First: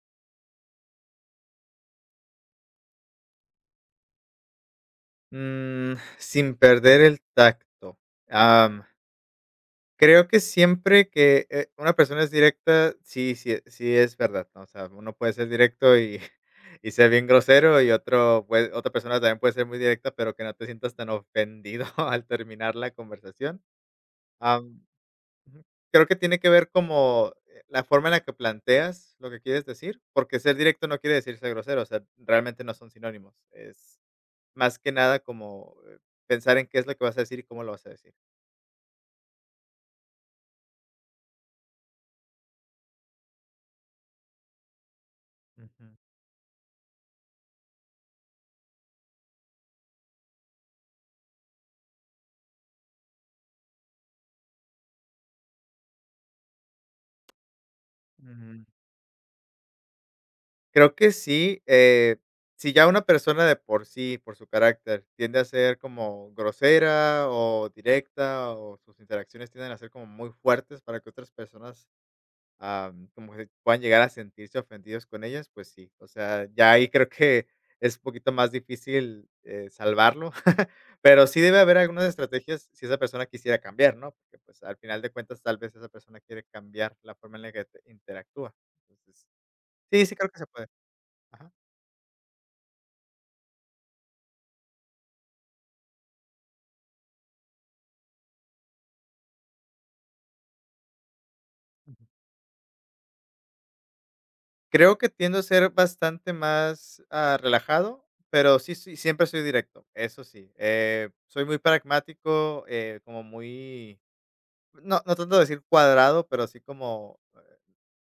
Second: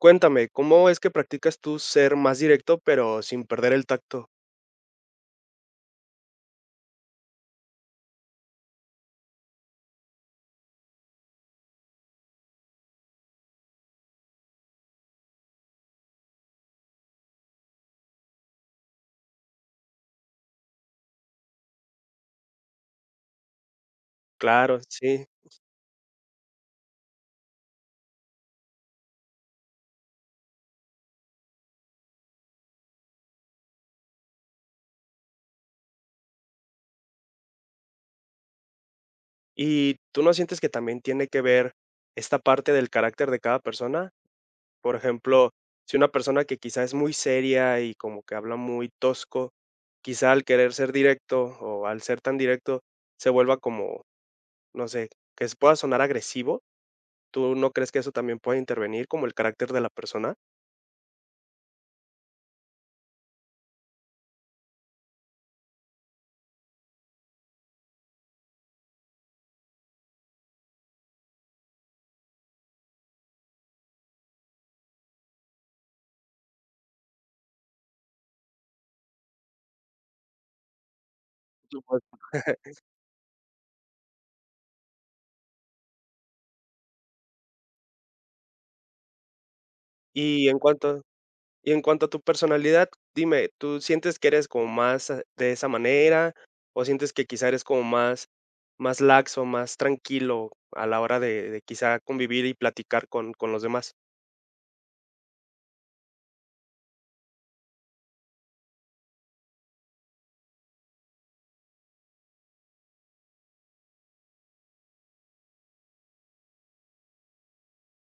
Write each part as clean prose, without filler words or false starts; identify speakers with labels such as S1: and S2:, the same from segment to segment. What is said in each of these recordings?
S1: Cuéntame, ¿cómo es que practicas tú ser más directo, pero sin perder el tacto?
S2: Mm, sin perder el tacto. Am, creo que siempre que, una persona es directa, sí, sí, sí es verdad, ¿no? O sea, uno puede ser directo y y ser bien grosero, y otro pue otra persona también puede ser muy directa, pero que no te sientas tan ofendido al terminar la conversación.
S1: Claro,
S2: Am,
S1: sí.
S2: Ujú. Creo que tiene que ver como, la forma en la que planteas lo que quieres decir, porque ser directo no quiere decir ser grosero, o sea, realmente no son sinónimos, más que nada como, pensar en qué es lo que vas a decir y cómo lo vas a decir.
S1: ¿Y tú no sientes que también tiene que ver esta parte del carácter de cada persona? Por ejemplo,
S2: Ujú.
S1: si una persona que quizá es muy seria y como que habla muy tosco, quizá al querer ser directo o al ser tan directo se vuelva como, no sé, que se pueda sonar agresivo. ¿Tú no crees que eso también puede
S2: Ujú.
S1: intervenir como el carácter de la persona?
S2: Creo que sí, si ya una persona de por sí, por su carácter, tiende a ser como grosera o directa, o sus interacciones tienden a ser como muy fuertes para que otras personas como que puedan llegar a sentirse ofendidos con ellas, pues sí. O sea, ya ahí creo que es un poquito más difícil, salvarlo, pero sí debe
S1: Por
S2: haber algunas
S1: supuesto.
S2: estrategias si esa persona quisiera cambiar, ¿no? Porque, pues, al final de cuentas, tal vez esa persona quiere cambiar la forma en la que te interactúa. Entonces, sí, sí creo que se
S1: Y en
S2: puede.
S1: cuanto
S2: Ajá.
S1: Y en cuanto a tu personalidad, dime, ¿tú sientes que eres como más de esa manera o sientes que quizá eres como más, más laxo, más tranquilo a la hora de quizá
S2: Ujú.
S1: convivir y platicar con los demás?
S2: Creo que tiendo a ser bastante más, relajado, pero sí soy siempre soy directo, eso sí. Soy muy pragmático, como muy... no, no tanto decir cuadrado, pero así como,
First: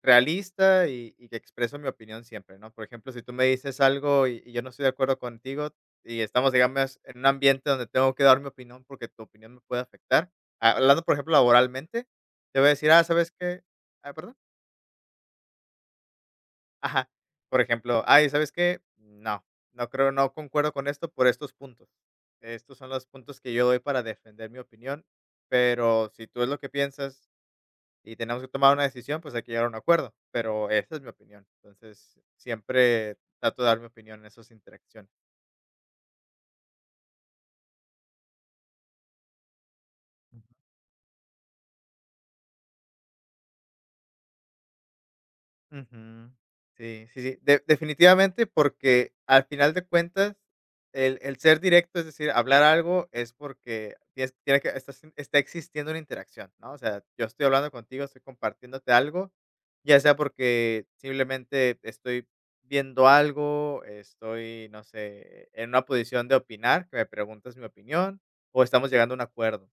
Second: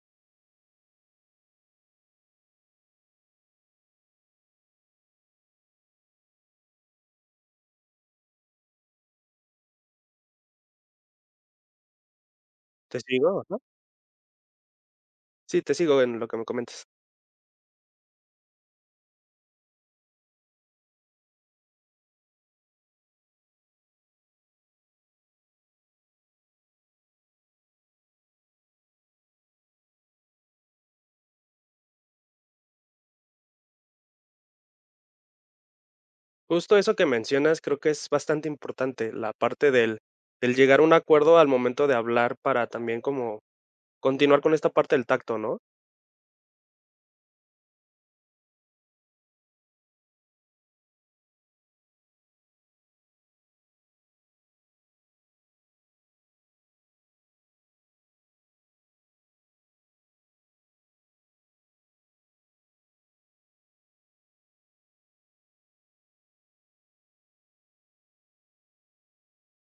S2: realista y que expreso mi opinión siempre, ¿no? Por ejemplo, si tú me dices algo y yo no estoy de acuerdo contigo y estamos, digamos, en un ambiente donde tengo que dar mi opinión porque tu opinión me puede afectar, hablando, por ejemplo, laboralmente, te voy a decir:
S1: ¿Te
S2: "Ah, ¿sabes
S1: sigo? Ajá.
S2: qué?". Ah, ¿perdón?
S1: Sí, te sigo en lo que me comentas.
S2: Ajá. Por ejemplo: "Ay, ¿sabes qué? No, no creo, no concuerdo con esto por estos puntos. Estos son los puntos que yo doy para defender mi opinión, pero si tú es lo que piensas y tenemos que tomar una decisión, pues hay que llegar a un acuerdo, pero esa es mi opinión. Entonces, siempre trato de dar mi opinión en esas interacciones".
S1: Justo eso que mencionas creo que es bastante importante, la parte del llegar a un acuerdo al momento de hablar para también como continuar con esta parte del tacto, ¿no?
S2: Ujú. Sí, sí, sí. De definitivamente, porque al final de cuentas, el ser directo, es decir, hablar algo es porque tienes tiene que estás está existiendo una interacción, ¿no? O sea, yo estoy hablando contigo, estoy compartiéndote algo, ya sea porque simplemente estoy viendo algo, estoy, no sé, en una posición de opinar, que me preguntas mi opinión, o estamos llegando a un acuerdo.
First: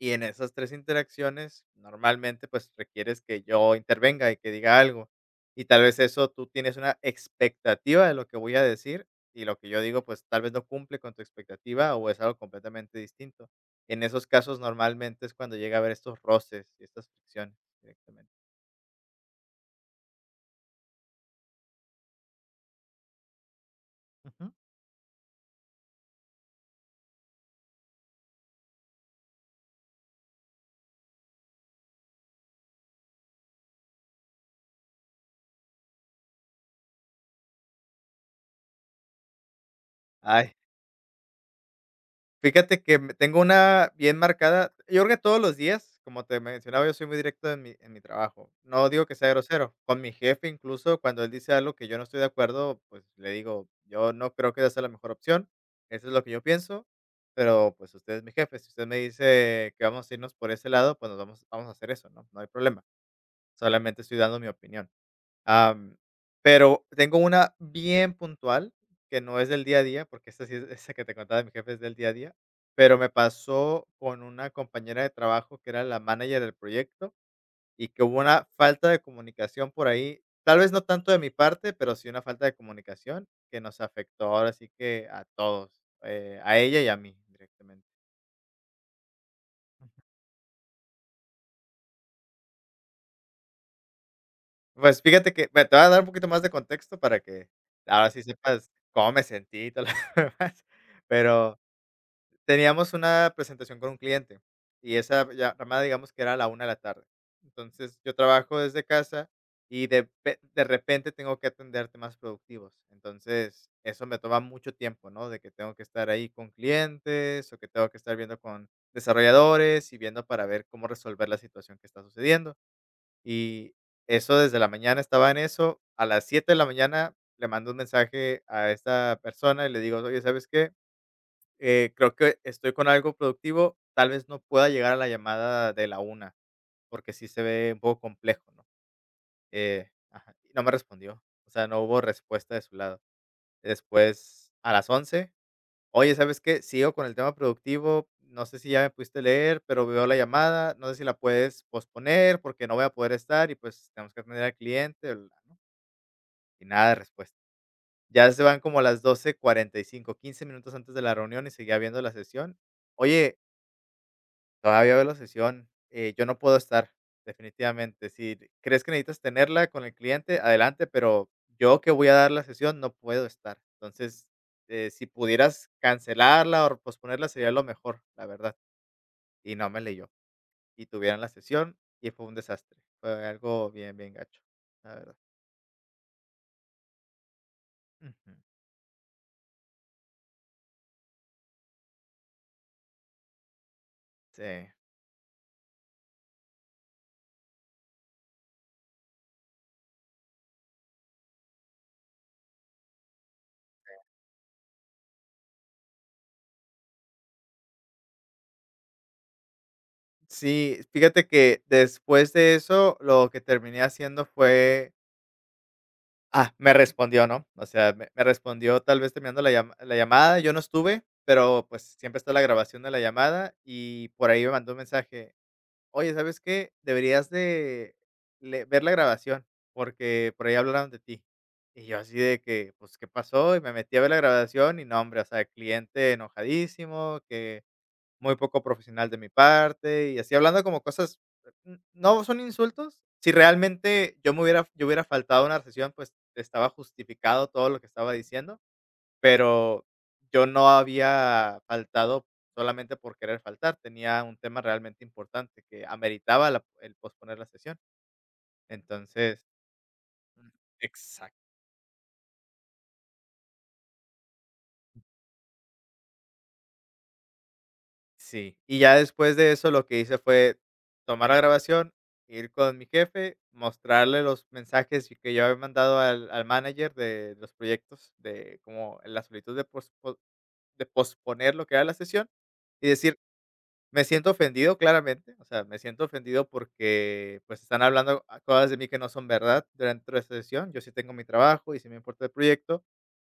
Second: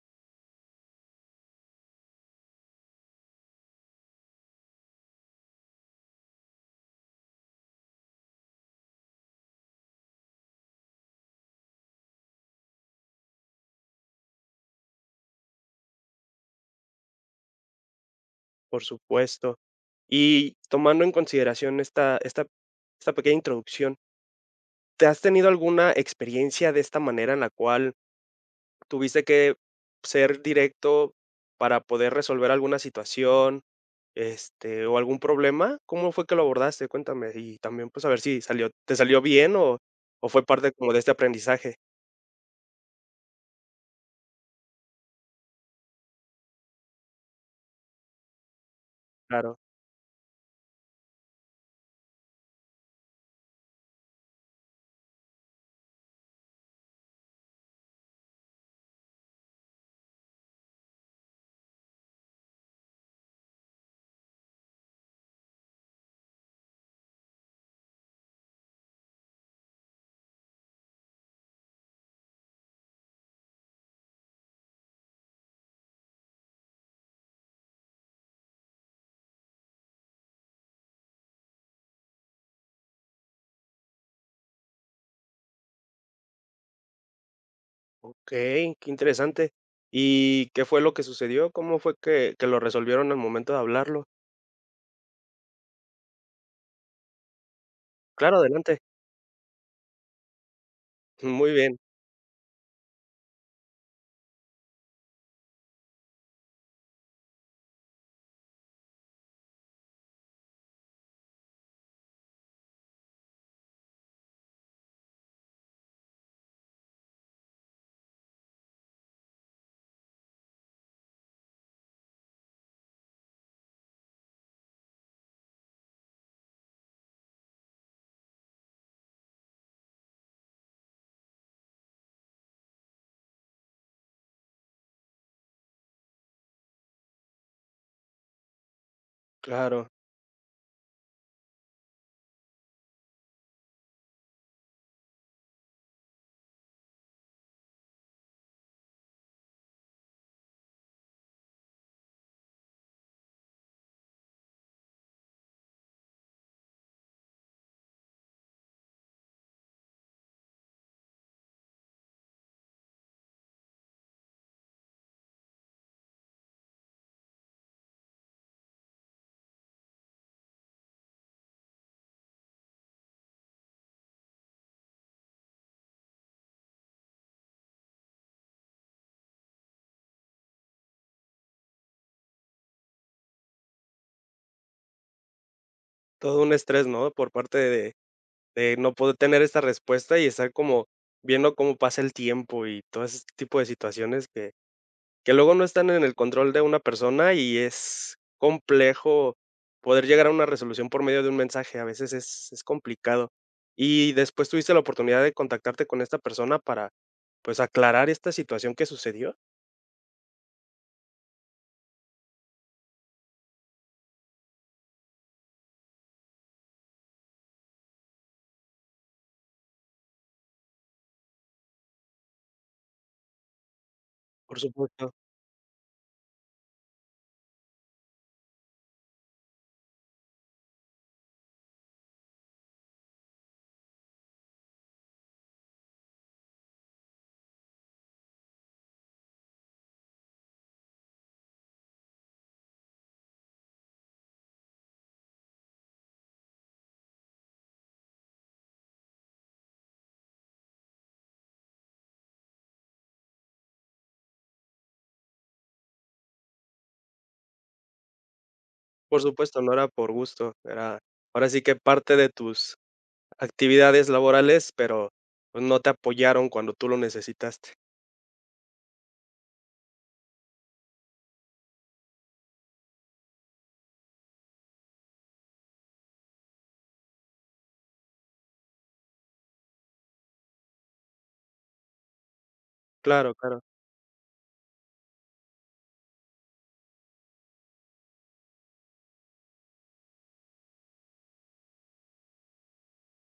S2: Y en esas 3 interacciones, normalmente, pues, requieres que yo intervenga y que diga algo. Y tal vez eso tú tienes una expectativa de lo que voy a decir, y lo que yo digo, pues, tal vez no cumple con tu expectativa, o es algo completamente distinto. En esos casos, normalmente, es cuando llega a haber estos roces y estas fricciones directamente.
S1: Por supuesto. Y tomando en consideración esta pequeña introducción.
S2: Ujú.
S1: ¿Te has tenido alguna experiencia de esta manera en la cual tuviste que ser directo para poder resolver alguna situación, este, o algún problema? ¿Cómo fue que lo abordaste? Cuéntame, y también, pues, a ver si salió, ¿te salió bien o fue
S2: Ay.
S1: parte como de este aprendizaje?
S2: Fíjate que me tengo una bien marcada. Yo creo que todos los días, como te mencionaba, yo soy muy directo en mi trabajo. No digo que sea
S1: Claro,
S2: grosero. Con mi jefe, incluso, cuando él dice algo que yo no estoy de acuerdo, pues, le digo: "Yo no creo que esa sea la mejor opción. Eso es lo que yo pienso, pero, pues, usted es mi jefe. Si usted me dice que vamos a irnos por ese lado, pues, nos vamos a hacer eso, ¿no? No hay problema. Solamente estoy dando mi opinión". Am, pero tengo una bien puntual, que no es del día a día, porque esta sí es esa que te contaba de mi jefe es del día a día, pero me pasó con una compañera de trabajo que era la manager del proyecto y que hubo una falta de comunicación por ahí, tal vez no tanto de mi parte, pero sí una falta de comunicación que nos afectó ahora sí que a todos, a ella y a mí directamente.
S1: okey, qué interesante. ¿Y qué fue lo que sucedió? ¿Cómo fue que lo resolvieron al momento de hablarlo?
S2: Pues fíjate que, bueno, te voy a dar un poquito más de contexto para que ahora sí
S1: Claro,
S2: sepas
S1: adelante.
S2: cómo me sentí y todo lo demás,
S1: Muy
S2: pero
S1: bien,
S2: teníamos una presentación con un cliente y esa ya llamada, digamos que era a la 1 de la tarde. Entonces, yo trabajo desde casa y de repente tengo que atender temas productivos. Entonces, eso me toma mucho tiempo, ¿no? De que tengo que estar ahí con clientes o que tengo que estar viendo con desarrolladores y viendo para ver cómo resolver la situación que está sucediendo. Y eso desde la mañana estaba en eso. A las 7 de la mañana le mando un mensaje a esta persona y le digo: "Oye, ¿sabes qué? Creo que estoy con algo productivo, tal vez no pueda llegar a la llamada de la 1 porque sí se ve un poco complejo, ¿no?".
S1: claro.
S2: Ajá, y no me respondió, o sea, no hubo respuesta de su lado. Después, a las 11: "Oye, ¿sabes qué? Sigo con el tema productivo, no sé si ya me pudiste leer, pero veo la llamada, no sé si la puedes posponer porque no voy a poder estar y pues tenemos que atender al cliente, bla, bla, ¿no?". Y nada de respuesta. Ya se van como las 12:45, 15 minutos antes de la reunión, y seguía viendo la sesión. "Oye, todavía veo la sesión, yo no puedo estar, definitivamente. Si crees que necesitas tenerla con el cliente, adelante, pero yo que voy a dar la sesión no puedo estar. Entonces, si pudieras cancelarla o posponerla sería lo mejor, la verdad". Y no me leyó. Y tuvieron la sesión y fue un desastre. Fue algo bien, bien gacho, la verdad.
S1: Todo un estrés, ¿no? Por parte de
S2: Ujú.
S1: De no poder tener esta respuesta y estar como viendo cómo pasa el tiempo y todo ese tipo de situaciones
S2: Sí.
S1: que luego no están en el control de una persona y es complejo poder llegar a una resolución por medio de un mensaje, a veces es complicado. Y después, ¿tuviste la oportunidad de contactarte con esta persona para, pues, aclarar esta situación que sucedió?
S2: Sí, fíjate que después de eso, lo que terminé haciendo fue... me respondió, ¿no? O sea, me respondió tal vez terminando la llamada, yo no estuve, pero, pues, siempre está la grabación de la llamada, y por ahí me
S1: Por
S2: mandó un
S1: supuesto,
S2: mensaje: "Oye, ¿sabes qué? Deberías de le ver la grabación, porque por ahí hablaron de ti". Y yo así de que, pues, ¿qué pasó? Y me metí a ver la grabación y no, hombre, o sea, cliente enojadísimo, que muy poco profesional de mi parte, y así hablando como cosas, n no son insultos. Si realmente yo hubiera faltado a una sesión, pues, estaba justificado todo lo que estaba diciendo, pero yo no había faltado solamente por querer faltar, tenía un tema realmente importante que ameritaba la el posponer la sesión.
S1: por
S2: Entonces...
S1: supuesto, no era por
S2: Mm,
S1: gusto, era ahora sí que parte de tus actividades laborales, pero, pues, no te apoyaron cuando tú lo necesitaste.
S2: sí, y ya después de eso, lo que hice fue tomar la grabación, ir con mi jefe, mostrarle los mensajes y que yo había mandado al manager de los proyectos, de como la solicitud de pospo de posponer lo que era la sesión, y decir:
S1: Claro, claro,
S2: "Me siento ofendido, claramente, o sea, me siento ofendido porque, pues, están hablando a cosas de mí que no son verdad dentro de esta sesión. Yo sí tengo mi trabajo y sí me importa el proyecto,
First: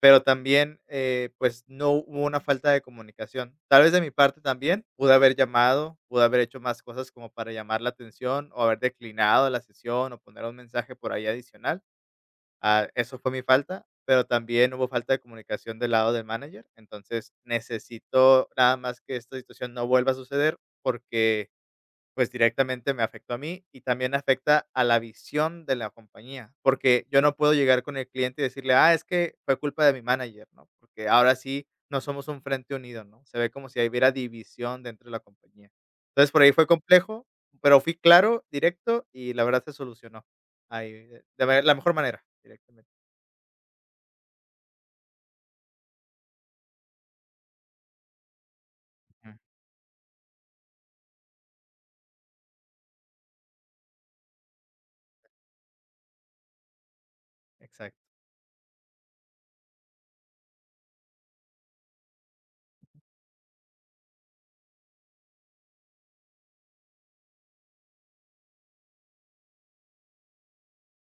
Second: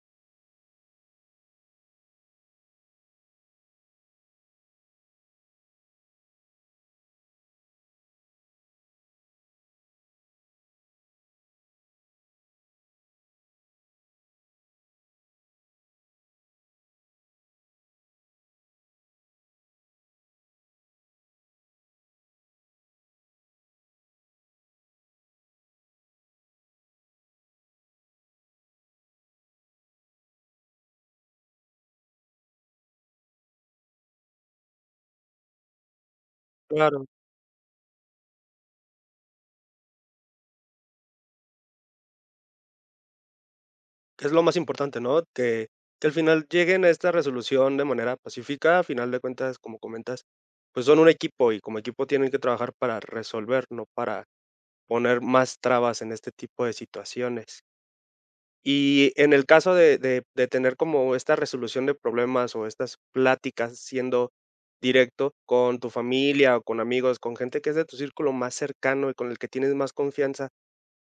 S2: pero también, pues, no hubo una falta de comunicación. Tal vez de mi parte también, pude haber llamado, pude haber hecho más cosas como para llamar la atención o haber declinado la sesión o poner un mensaje por ahí adicional. Ah, eso fue mi falta, pero también hubo falta de comunicación del lado del manager. Entonces, necesito nada más que esta situación no vuelva a suceder porque, pues, directamente me afectó a mí y también afecta a la visión de la compañía, porque yo no puedo llegar con el cliente y decirle: 'Ah, es que fue culpa de mi manager', ¿no? Porque ahora sí no somos un frente unido, ¿no? Se ve como si hubiera división dentro de la compañía". Entonces, por ahí fue
S1: claro,
S2: complejo, pero fui claro, directo y la verdad se solucionó ahí de la mejor manera, directamente.
S1: que es lo más importante, ¿no? Que al final lleguen a esta resolución de manera pacífica, a final de
S2: Ujú,
S1: cuentas, como comentas, pues son un equipo y como equipo tienen que trabajar para resolver, no para poner más trabas en este tipo de situaciones.
S2: exacto.
S1: Y en el caso de tener como esta resolución de problemas o estas pláticas siendo directo con tu familia o con amigos, con gente que es de tu círculo más cercano y con el que tienes más confianza.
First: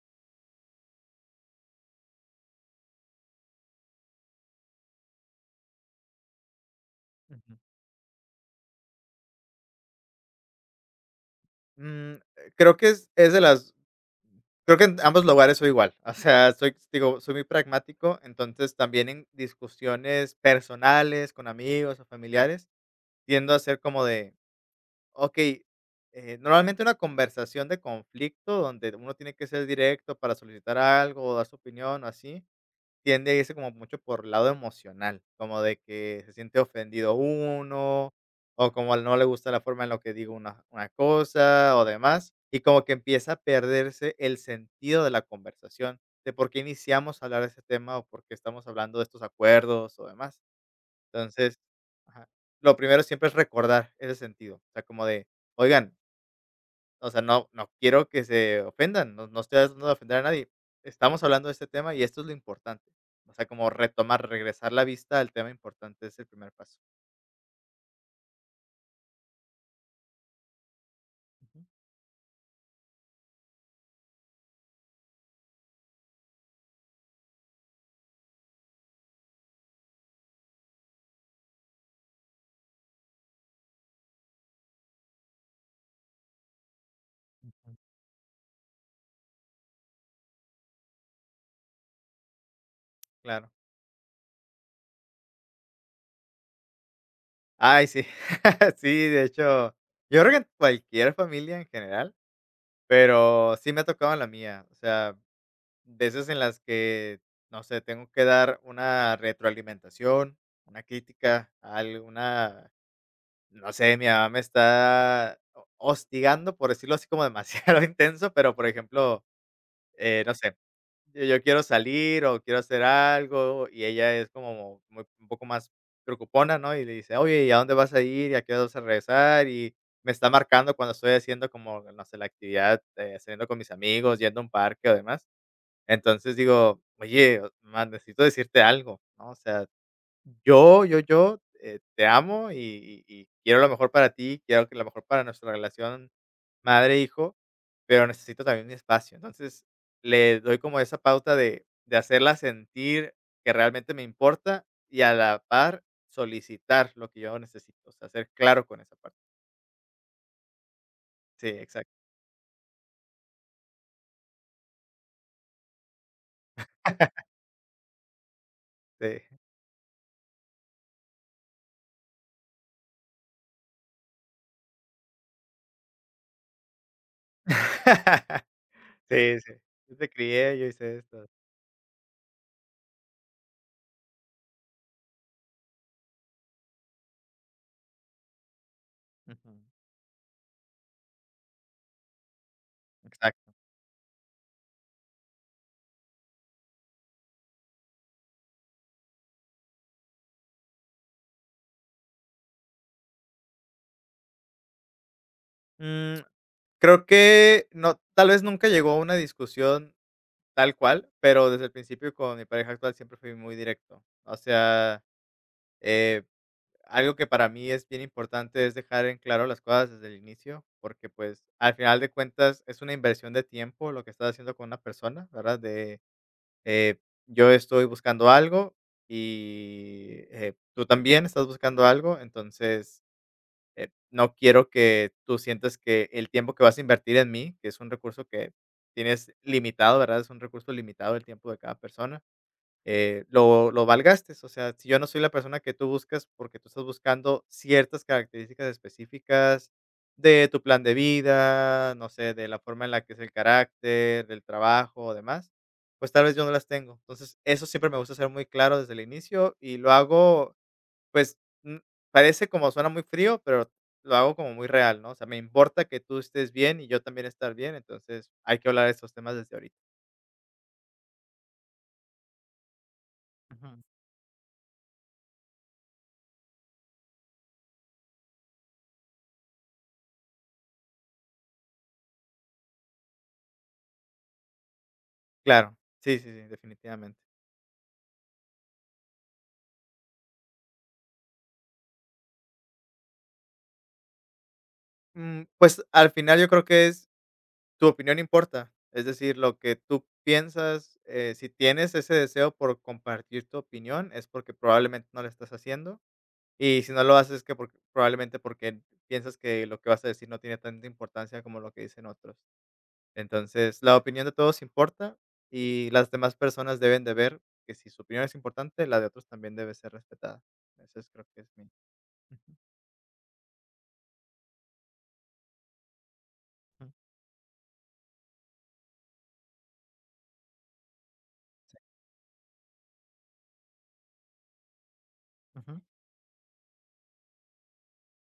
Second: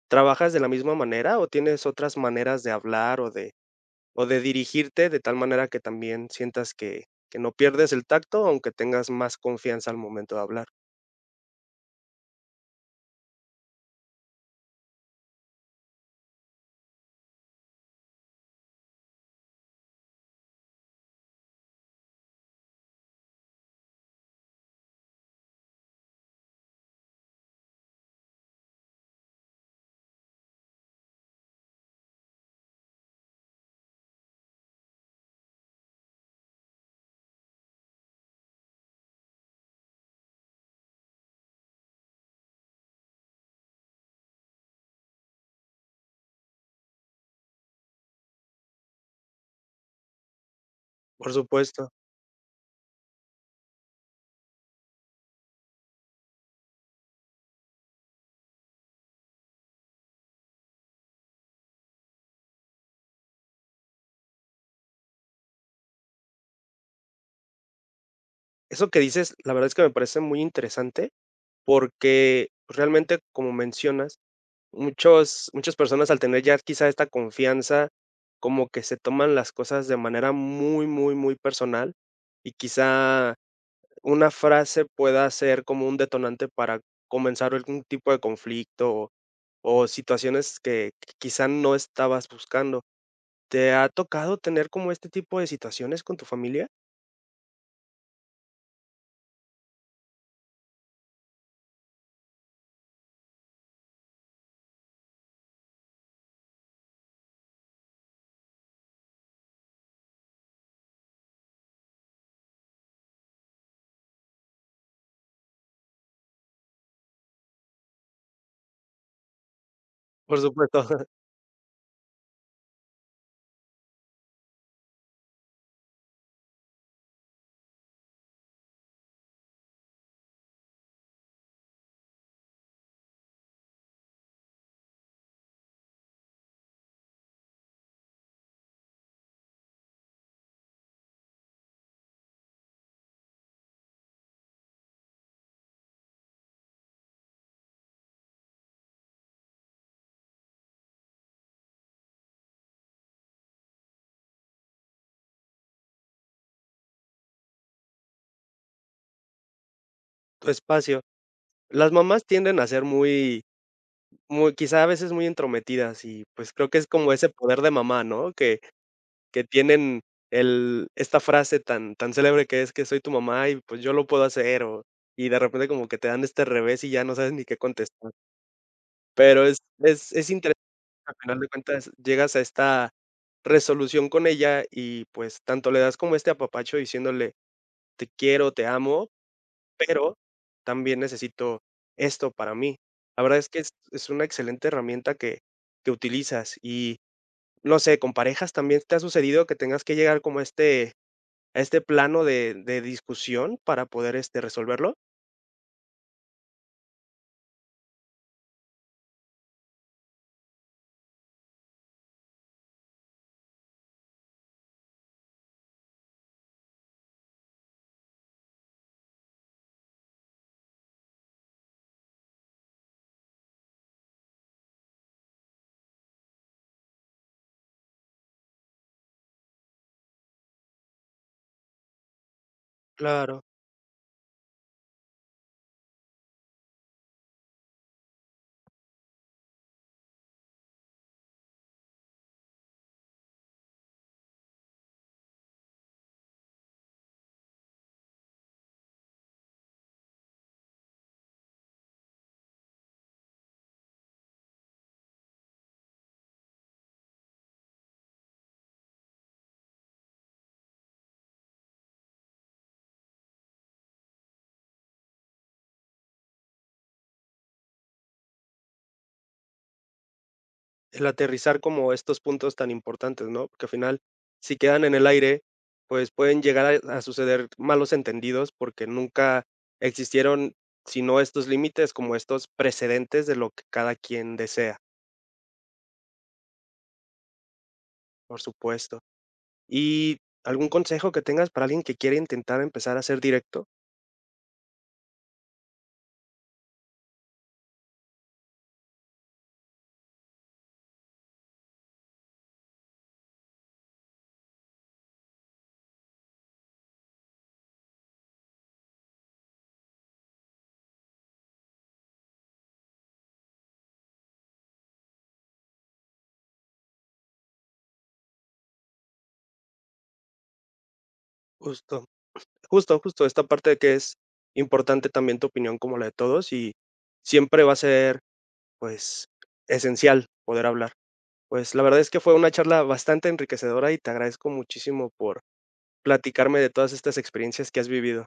S1: ¿Trabajas de la misma manera o tienes otras maneras de hablar o de dirigirte de tal manera que también sientas que no
S2: Ujú.
S1: pierdes el tacto, aunque tengas más confianza al momento de hablar?
S2: Creo que es de las Creo que en ambos lugares soy igual. O sea, soy, digo, soy muy pragmático, entonces también en discusiones personales con amigos o familiares tiendo a ser como de, okey, normalmente una conversación de conflicto donde uno tiene que ser directo para solicitar algo o dar su opinión o así, tiende a irse como mucho por lado emocional, como de que se siente ofendido uno, o como no le gusta la forma en la que digo una cosa o demás, y como que empieza a perderse el sentido de la conversación, de por qué iniciamos a hablar de ese tema o por qué estamos hablando de estos acuerdos o demás.
S1: Por
S2: Entonces,
S1: supuesto.
S2: ajá, lo primero siempre es recordar ese sentido, o sea, como de, oigan, o sea, no quiero que se ofendan, no estoy tratando de ofender a nadie. Estamos hablando de este tema y esto es lo importante. O sea, como retomar, regresar la vista al tema importante es el primer paso.
S1: Eso que dices, la verdad es que me parece muy interesante,
S2: Ujú.
S1: porque realmente, como mencionas, muchos muchas personas al tener ya quizá esta confianza, como que se toman las cosas de manera muy, muy, muy personal y quizá una frase pueda ser como un detonante para comenzar
S2: Ujú.
S1: algún tipo de conflicto o situaciones que quizá no estabas buscando.
S2: Claro.
S1: ¿Te ha tocado tener como este tipo de situaciones con tu familia?
S2: Ay, sí. Sí, de hecho, yo creo que en cualquier familia en general, pero sí me ha tocado en la mía. O sea, veces en las que, no sé, tengo que dar una retroalimentación, una crítica, alguna. No sé, mi mamá me está ho hostigando, por decirlo así como demasiado intenso, pero, por ejemplo, no
S1: Por
S2: sé,
S1: supuesto,
S2: yo quiero salir o quiero hacer algo, y ella es como muy un poco más preocupona, ¿no? Y le dice: "Oye, ¿y a dónde vas a ir? ¿Y a qué hora vas a regresar?". Y me está marcando cuando estoy haciendo como, no sé, la actividad, saliendo con mis amigos, yendo a un parque o demás. Entonces digo: "Oye, o ma, necesito decirte algo", ¿no? O sea yo, te amo y quiero lo mejor para ti, quiero que lo mejor para nuestra relación madre-hijo, pero necesito también mi espacio. Entonces, le doy como esa pauta de hacerla sentir que realmente me importa y a la par solicitar lo que yo necesito, o sea, ser claro con esa parte.
S1: tu espacio.
S2: Sí,
S1: Las
S2: exacto,
S1: mamás tienden a ser muy, muy, quizá a veces muy entrometidas y pues creo que es como ese poder de mamá, ¿no?
S2: sí.
S1: Que tienen el, esta frase tan, tan célebre que es que soy tu mamá y pues yo lo puedo hacer o, y de repente como que te dan este revés y ya no sabes ni qué contestar.
S2: Sí,
S1: Pero
S2: sí. Yo te
S1: es
S2: crié,
S1: interesante,
S2: yo hice
S1: al
S2: esto.
S1: final de cuentas llegas a esta resolución con ella y, pues, tanto le das como este apapacho diciéndole: "Te quiero, te amo,
S2: Ujú,
S1: pero también necesito esto para mí". La verdad es
S2: exacto.
S1: que es una excelente herramienta que utilizas y, no sé, ¿con parejas también te ha sucedido que tengas que llegar como a este plano de discusión para poder, este, resolverlo?
S2: Mm, Creo que no, tal vez nunca llegó a una discusión. Tal cual, pero desde el principio con mi pareja actual siempre fui muy directo. O sea, eh, algo que para mí es bien importante es dejar en claro las cosas desde el inicio, porque pues al final de cuentas es una inversión de tiempo lo que estás haciendo con una persona, ¿verdad? De eh, yo estoy buscando algo y tú también estás buscando algo, entonces
S1: Claro,
S2: no quiero que tú sientas que el tiempo que vas a invertir en mí, que es un recurso que tienes limitado, ¿verdad? Es un recurso limitado el tiempo de cada persona, lo valgastes. O sea, si yo no soy la persona que tú buscas porque tú estás buscando ciertas características específicas de tu plan de vida, no sé, de la forma en la que es el carácter, del trabajo o demás, pues tal vez yo no las tengo. Entonces, eso siempre me gusta ser muy claro desde el inicio y lo hago pues, mm, parece como suena muy frío, pero lo hago como muy real, ¿no? O sea, me importa que tú estés bien y yo también estar bien, entonces hay que hablar de estos temas desde ahorita.
S1: el aterrizar como estos puntos tan importantes, ¿no? Porque
S2: Ujú.
S1: al final, si quedan en el aire, pues pueden llegar a suceder malos entendidos porque nunca existieron, sino estos límites, como estos precedentes de lo que cada quien desea,
S2: Claro, sí, sí, sí, definitivamente.
S1: por supuesto. ¿Y algún consejo que tengas para alguien que quiere intentar empezar a ser directo?
S2: Pues, al final yo creo que es tu opinión importa, es decir, lo que tú piensas, si tienes ese deseo por compartir tu opinión, es porque probablemente no lo estás haciendo, y si no lo haces, es que porque probablemente porque piensas que lo que vas a decir no tiene tanta importancia como lo que dicen otros. Entonces, la opinión de todos importa y las demás personas deben de ver que si su opinión es importante, la de otros también debe ser respetada. Eso es, creo que es mi.
S1: Justo,
S2: Ujú,
S1: justo, justo, esta parte de que es importante también tu opinión como la de todos y
S2: ujú,
S1: siempre va a ser, pues, esencial poder hablar. Pues la verdad es que fue una charla bastante enriquecedora y te agradezco muchísimo por
S2: ujú.
S1: platicarme de todas estas experiencias que has vivido.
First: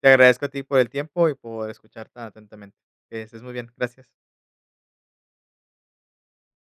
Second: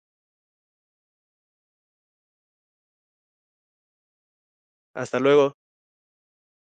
S2: Te agradezco a ti por el tiempo y por escuchar tan atentamente. Que estés muy bien. Gracias.
S1: Hasta luego.